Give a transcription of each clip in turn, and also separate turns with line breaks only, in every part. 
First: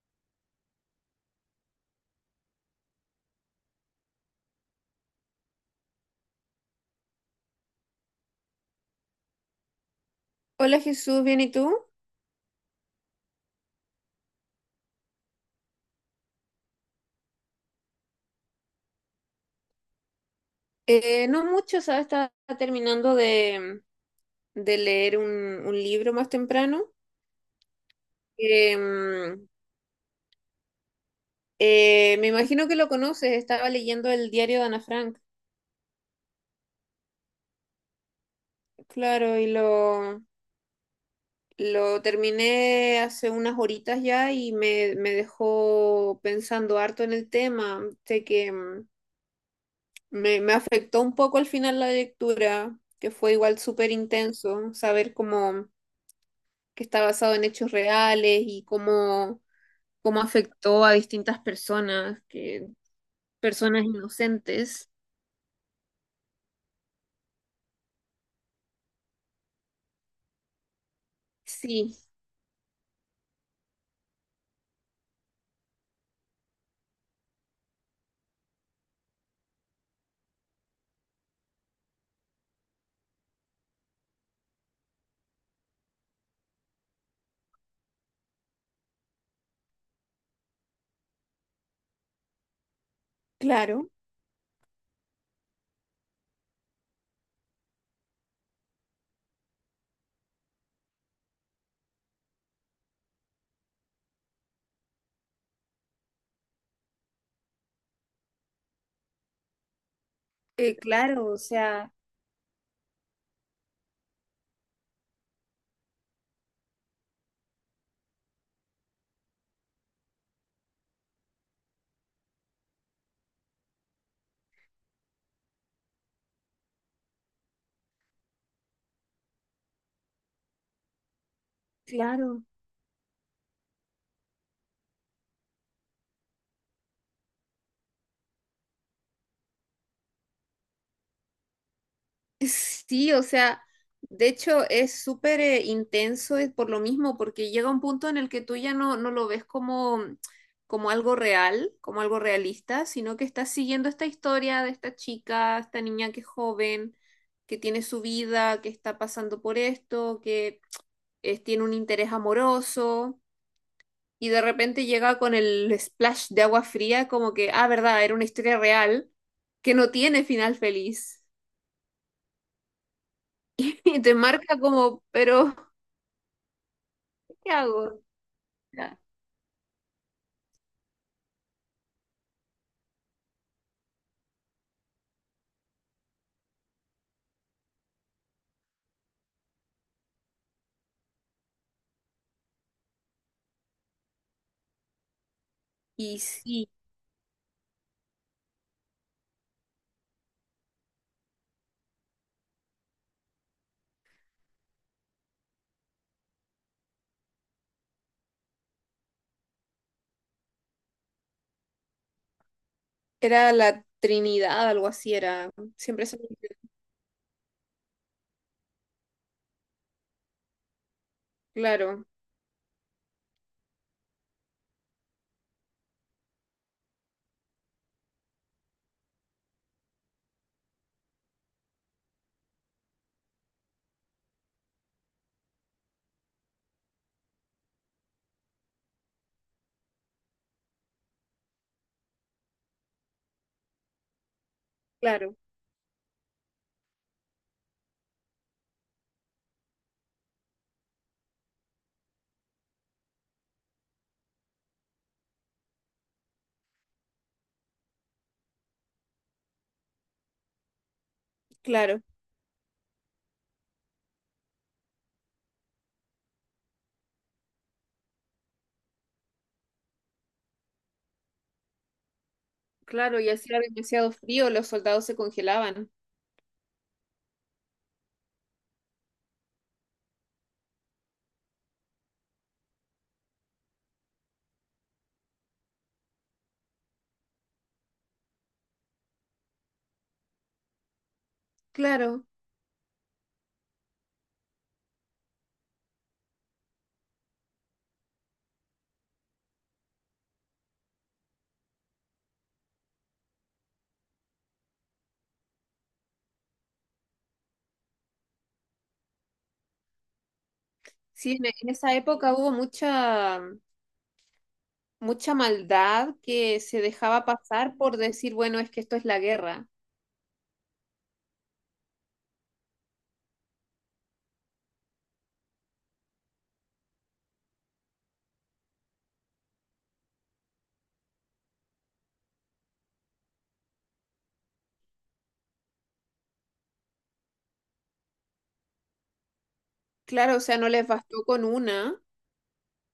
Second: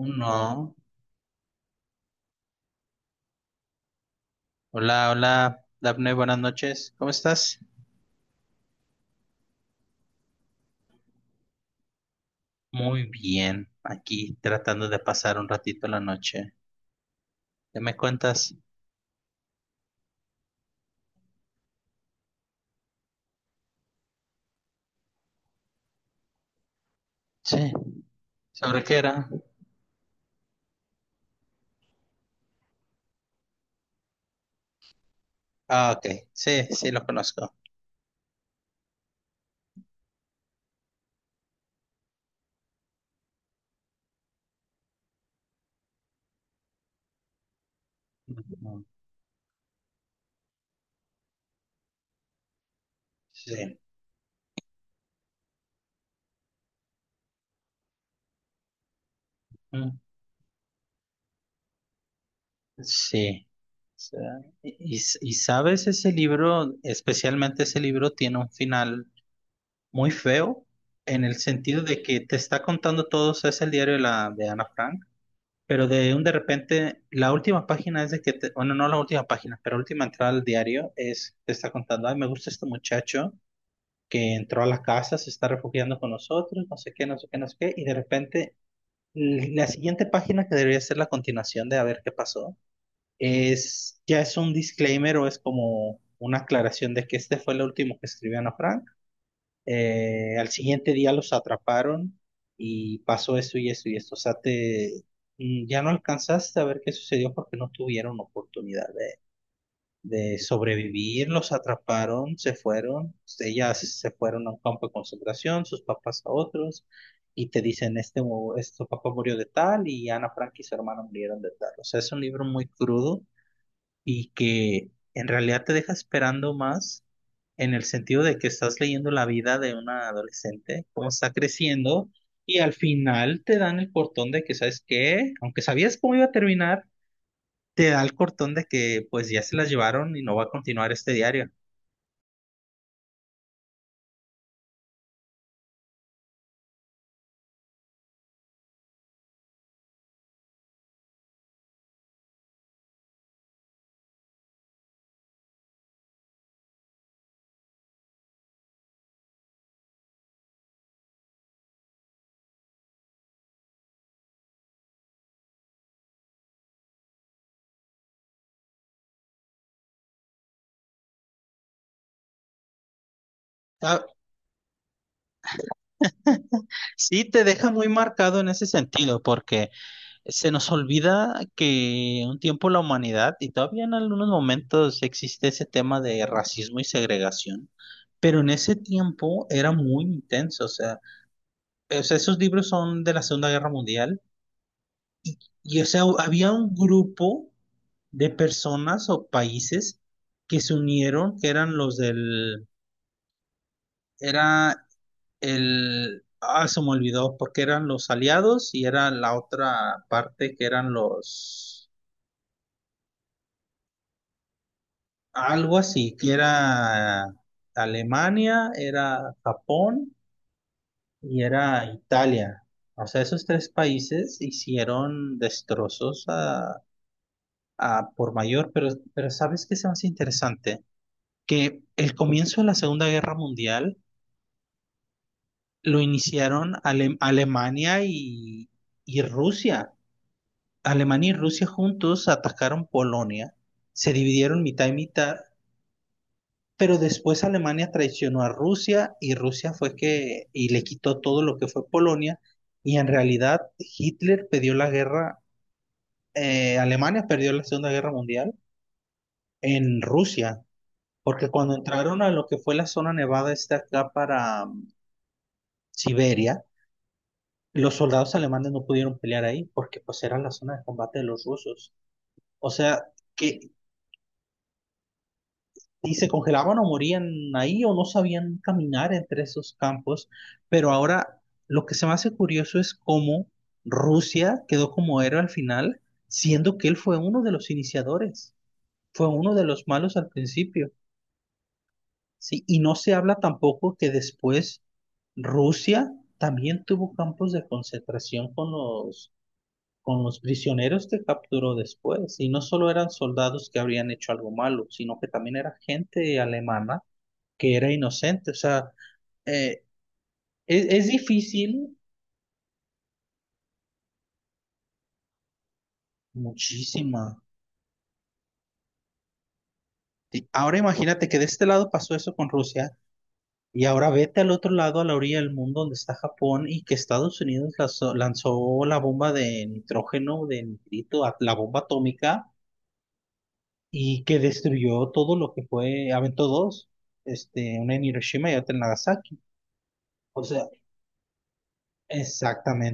Uno. Hola, hola, Daphne, buenas noches. ¿Cómo estás?
Hola Jesús, ¿bien y tú?
Muy bien, aquí tratando de pasar un ratito la noche. ¿Qué me cuentas?
No mucho, ¿sabes? Estaba terminando de leer un libro más temprano.
Sí. ¿Sobre qué era?
Em, Me imagino que lo conoces, estaba leyendo el diario de Ana Frank,
Ah, ok. Sí, sí, lo conozco.
claro, y lo terminé hace unas horitas ya y me dejó pensando harto en el tema. Sé que
Ujú.
me afectó un poco al final la lectura, que fue igual
Sí.
súper intenso, saber cómo que está basado en hechos reales y
Mm.
cómo afectó a distintas personas,
Sí.
personas
O sea,
inocentes.
Y sabes, ese libro, especialmente ese libro, tiene un final muy feo en el sentido
Sí,
de que te está contando todo, o sea, es el diario de Ana Frank. Pero de repente, la última página es de que, bueno, no la última página, pero la última entrada al diario es, te está contando, ay, me gusta este muchacho que entró a la casa, se está refugiando con nosotros, no sé qué, no sé qué, no sé qué, y de repente la siguiente página que debería ser la continuación de a ver qué pasó,
claro,
es, ya es un disclaimer o es como una aclaración de que este fue lo último que escribió Ana Frank, al siguiente día los atraparon y pasó esto y esto y esto. O sea, te, ya no alcanzaste a ver qué sucedió porque no tuvieron oportunidad de
claro,
sobrevivir.
o
Los
sea,
atraparon, se fueron. Ellas se fueron a un campo de concentración, sus papás a otros. Y te dicen, este, este papá murió de tal y Ana Frank y su hermana murieron de tal. O sea, es un libro muy crudo y que en realidad te deja esperando más en el sentido de que estás leyendo la vida de una adolescente, cómo está creciendo,
claro.
y al final te dan el cortón de que, ¿sabes qué? Aunque sabías cómo iba a terminar, te da el cortón de que pues ya se las llevaron y no va a continuar este diario.
Sí, o sea, de hecho es súper intenso por lo mismo, porque llega un punto en el que tú ya no lo ves como, como algo real, como algo realista, sino que estás siguiendo esta historia de esta chica, esta niña que es joven, que tiene su vida, que está pasando por esto, que tiene un interés amoroso, y de repente llega con el splash de agua fría, como que, ah, verdad, era una historia real que no tiene final feliz. Y
Ah,
te marca como, pero
sí, te
¿qué
deja
hago?
muy marcado en ese
Era-
sentido, porque se nos olvida que un tiempo la humanidad, y todavía en algunos momentos existe ese tema de racismo y segregación, pero en ese tiempo era muy intenso, o sea, esos libros son de la Segunda Guerra Mundial, y o sea,
Y
había
sí,
un grupo de personas o países que se unieron, que eran los del, era el, ah, se me olvidó, porque eran los aliados y era la otra parte que eran los,
era la Trinidad, algo así era.
algo
Siempre
así,
se me
que
olvida.
era Alemania, era Japón y era
Claro,
Italia. O sea, esos tres países hicieron destrozos a por mayor, pero ¿sabes qué es más interesante? Que el comienzo de la Segunda Guerra Mundial lo iniciaron Alemania y Rusia. Alemania y Rusia juntos atacaron Polonia, se dividieron mitad y mitad,
claro,
pero después Alemania traicionó a Rusia y Rusia fue que y le quitó todo lo que fue Polonia y en realidad Hitler perdió la guerra. Alemania perdió la Segunda Guerra Mundial en Rusia, porque cuando
claro,
entraron a lo que fue la zona nevada esta acá para Siberia, los soldados alemanes no pudieron pelear ahí porque pues era la zona de combate de los rusos. O sea,
claro. Y hacía
que
demasiado frío, los soldados se congelaban.
y se congelaban o morían ahí o no sabían caminar entre esos campos. Pero ahora lo que se me hace curioso es cómo Rusia quedó como héroe al final, siendo que él fue uno de los iniciadores, fue uno de los malos al principio.
Claro,
Sí, y no se habla tampoco que después Rusia también tuvo campos de concentración con los, prisioneros que capturó después. Y no solo eran soldados que habrían hecho algo malo, sino que también era gente alemana que era inocente. O sea, eh, es
sí, en esa
difícil,
época hubo mucha maldad que se dejaba
muchísima.
pasar por decir, bueno, es que esto es la guerra.
Y ahora imagínate que de este lado pasó eso con Rusia y ahora vete al otro lado, a la orilla del mundo donde está Japón y que Estados Unidos lanzó la bomba de nitrógeno, de nitrito, la bomba atómica y que destruyó todo lo que fue, aventó dos, una en Hiroshima y otra en Nagasaki.
Claro, o
O
sea,
sea,
no les bastó con una,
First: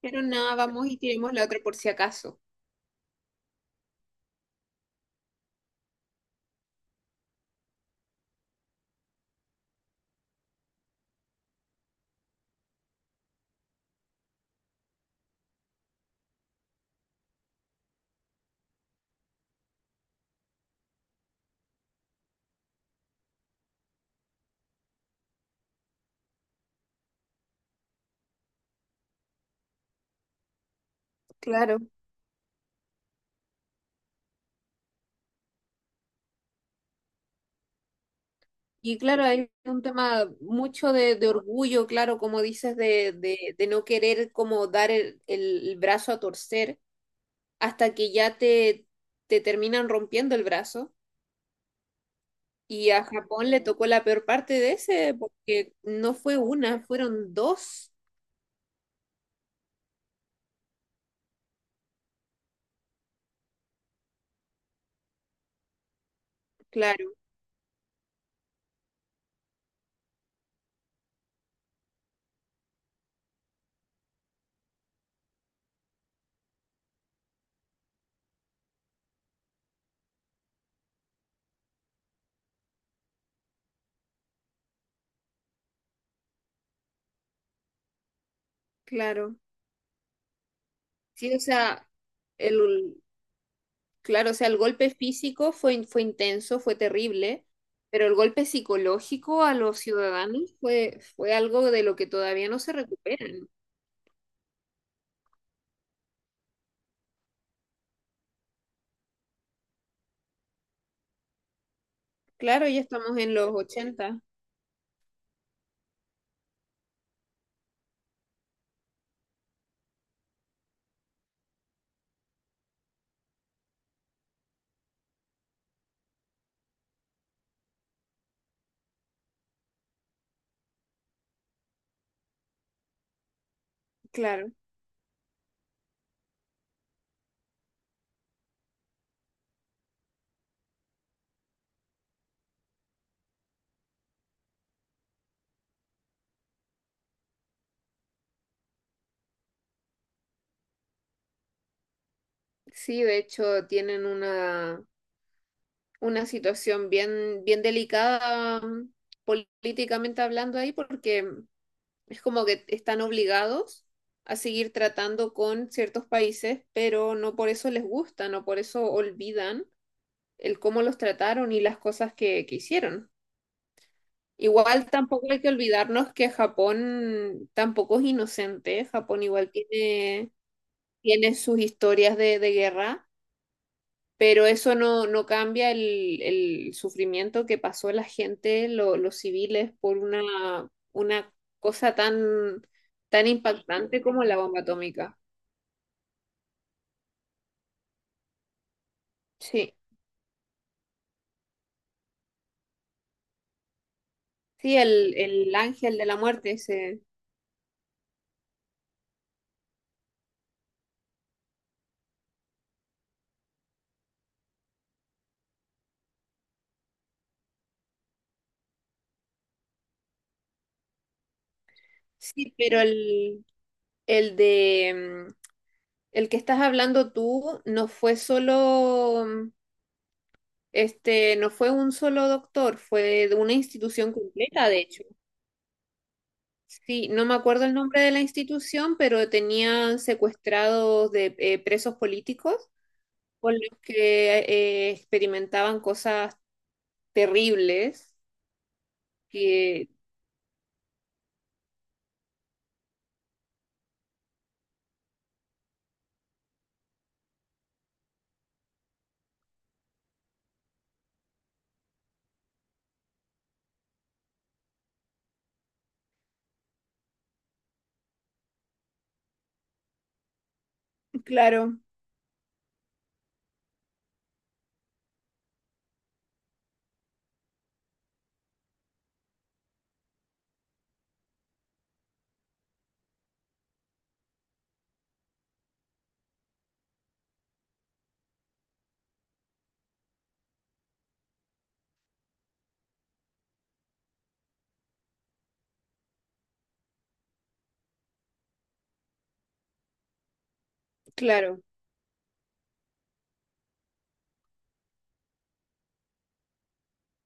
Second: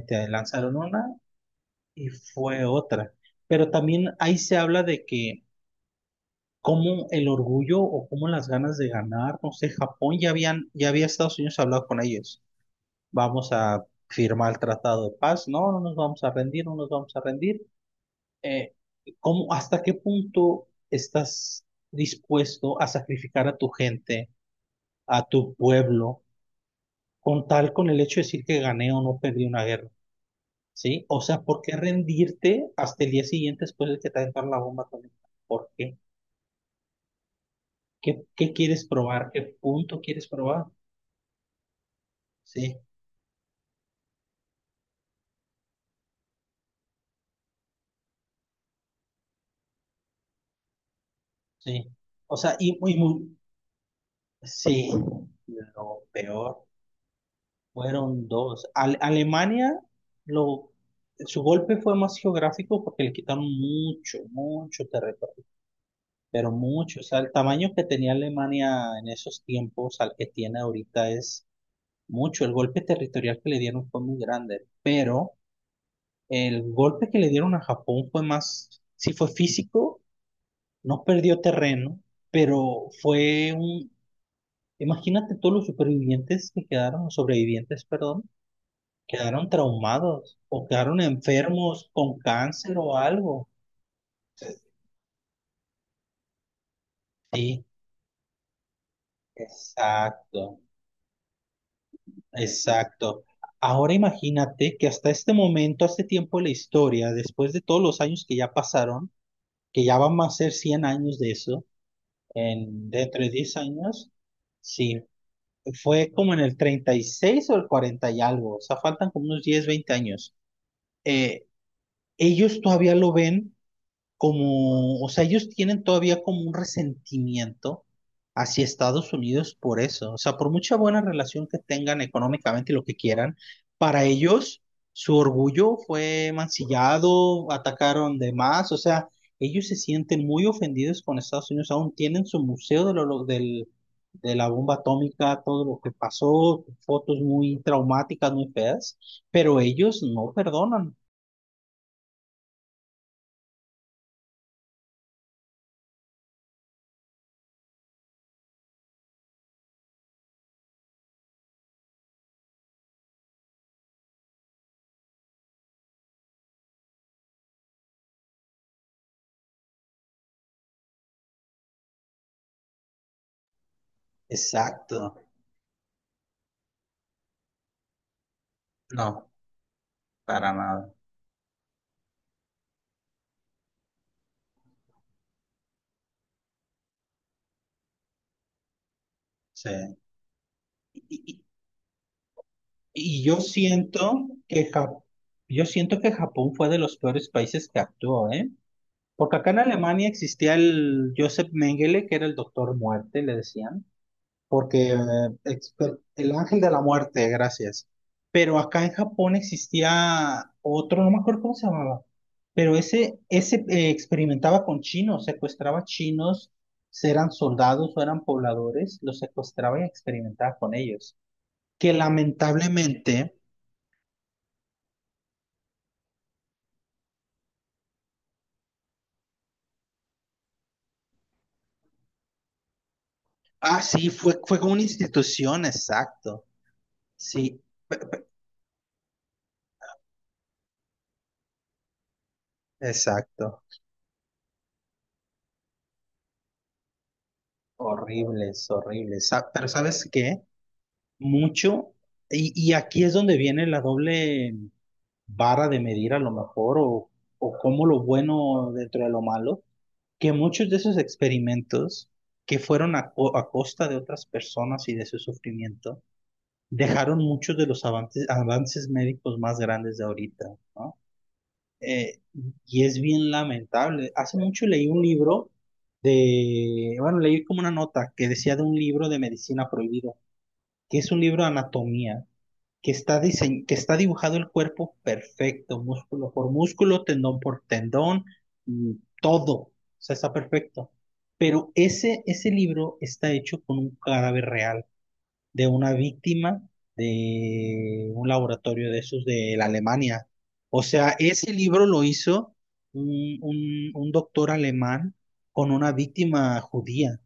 pero nada,
lanzaron
vamos y
una
tiremos la otra por si
y
acaso.
fue otra. Pero también ahí se habla de que cómo el orgullo o cómo las ganas de ganar, no sé, Japón ya habían, ya había Estados Unidos hablado con ellos. Vamos a firmar el tratado de paz, no, no nos vamos a rendir, no nos vamos a rendir. Eh, ¿Cómo, hasta qué punto estás dispuesto a sacrificar a tu gente, a tu pueblo, con tal con el hecho de decir que gané o no perdí una guerra? ¿Sí? O sea, ¿por qué
Claro.
rendirte hasta el día siguiente después de que te aventaron la bomba atómica? ¿Por qué? ¿Qué, qué quieres
Y claro,
probar? ¿Qué
hay un
punto quieres
tema
probar?
mucho de orgullo, claro, como dices,
Sí,
de no querer como dar el brazo a torcer hasta que ya te terminan rompiendo el brazo.
sí. O sea, y
Y
muy,
a
muy,
Japón le tocó la peor parte de
sí,
ese, porque
lo
no fue
peor
una, fueron dos.
fueron dos. Alemania, lo, su golpe fue más geográfico porque le quitaron mucho, mucho territorio, pero mucho. O
Claro,
sea, el tamaño que tenía Alemania en esos tiempos al que tiene ahorita es mucho. El golpe territorial que le dieron fue muy grande, pero el golpe que le dieron a Japón fue más, sí fue físico, no perdió terreno pero fue un, imagínate todos los supervivientes que quedaron, los sobrevivientes, perdón,
claro.
quedaron traumados o quedaron
Sí, o sea,
enfermos con cáncer o
el,
algo.
Claro, o sea, el golpe físico fue intenso, fue terrible,
Sí,
pero el golpe psicológico a los ciudadanos
exacto,
fue algo de lo que todavía no se
exacto.
recuperan.
Ahora imagínate que hasta este momento, hasta este tiempo de la historia, después de todos los años que ya pasaron, que ya van a ser 100 años de eso,
Claro, ya
en,
estamos
dentro de
en los
10 años,
ochenta
sí, fue como en el 36 o el 40 y algo, o sea, faltan como unos 10 20 años. Eh, ellos todavía lo ven como, o sea, ellos tienen todavía como un resentimiento hacia Estados Unidos por eso. O sea, por mucha buena relación que tengan económicamente y lo que quieran, para
claro.
ellos su orgullo fue mancillado, atacaron de más, o sea, ellos se sienten muy ofendidos con Estados Unidos, aún tienen su museo del, de la bomba atómica, todo lo que pasó, fotos muy traumáticas, muy feas, pero ellos no perdonan.
Sí, de hecho, una situación bien delicada políticamente hablando ahí, porque es como que están obligados a seguir tratando con ciertos países, pero no por eso les gusta, no por eso olvidan el cómo los trataron y las cosas que hicieron. Igual
Exacto.
tampoco hay que olvidarnos que Japón tampoco es inocente. Japón
No,
igual
para nada.
tiene sus historias de guerra, pero eso no, no cambia el sufrimiento que pasó la gente, los
Sí.
civiles, por
Y,
una
y-
cosa tan,
y
tan impactante como la bomba atómica.
yo siento que Japón fue de los peores países que actuó, ¿eh? Porque acá en
Sí,
Alemania existía el Joseph Mengele, que era el doctor muerte, le decían.
sí,
Porque
el ángel de la
el
muerte
ángel de la
ese.
muerte, gracias. Pero acá en Japón existía otro, no me acuerdo cómo se llamaba, pero ese, ese experimentaba con chinos, secuestraba chinos, si eran soldados o eran pobladores, los secuestraba y experimentaba con ellos. Que
Sí, pero
lamentablemente,
el de mm, El que estás hablando tú no fue solo, no fue un solo doctor, fue de una
sí,
institución
fue
completa,
con
de
una
hecho.
institución, exacto.
Sí, no me
Sí,
acuerdo el nombre de la institución, pero tenían secuestrados de presos políticos con
exacto.
los que experimentaban cosas terribles.
Horribles, horribles. Pero
Que,
¿sabes qué? Mucho. Y aquí es donde viene la doble vara de medir a lo mejor, o, como lo bueno dentro de lo malo, que muchos de esos experimentos que fueron a costa de otras personas y de su sufrimiento, dejaron muchos de los avances, avances médicos más grandes de ahorita, ¿no?
claro,
Eh, y es bien lamentable. Hace mucho leí un libro bueno, leí como una nota que decía de un libro de medicina prohibido, que es un libro de anatomía que que está dibujado el cuerpo perfecto, músculo por músculo, tendón por tendón, mm, todo, o sea, está perfecto. Pero ese libro está hecho con un cadáver real de una víctima de un laboratorio de esos de la Alemania. O sea, ese
claro.
libro lo hizo un, un doctor alemán con una víctima judía.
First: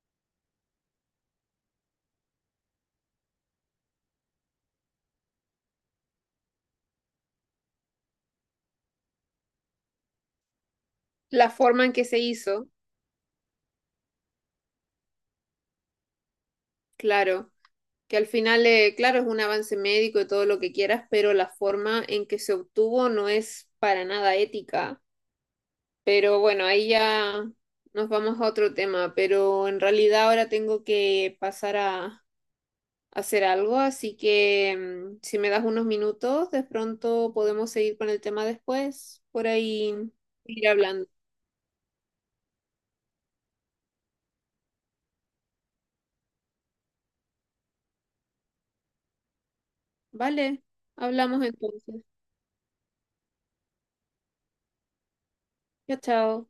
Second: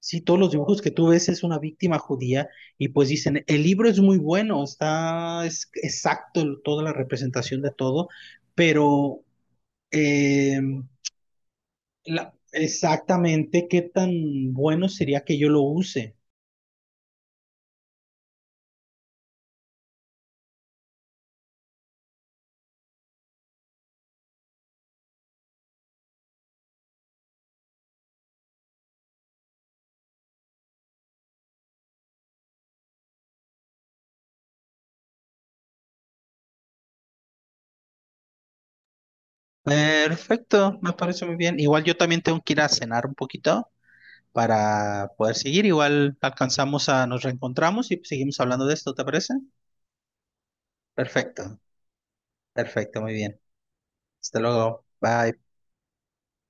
Sí, todos los dibujos que tú ves es una víctima judía y pues dicen, el libro es muy bueno, está es exacto el- toda la representación de todo, pero eh,
La forma en que se hizo,
exactamente qué tan bueno sería que yo lo use.
claro. Que al final, claro, es un avance médico y todo lo que quieras, pero la forma en que se obtuvo no es para nada ética. Pero bueno, ahí ya nos vamos a otro tema, pero en realidad ahora tengo que pasar a hacer algo, así que si me das unos minutos, de pronto podemos seguir con el tema después, por ahí ir
Perfecto, me
hablando.
parece muy bien. Igual yo también tengo que ir a cenar un poquito para poder seguir. Igual alcanzamos a, nos reencontramos y seguimos hablando de esto, ¿te parece?
Vale, hablamos
Perfecto,
entonces.
perfecto, muy bien. Hasta luego, bye.
Chao, chao.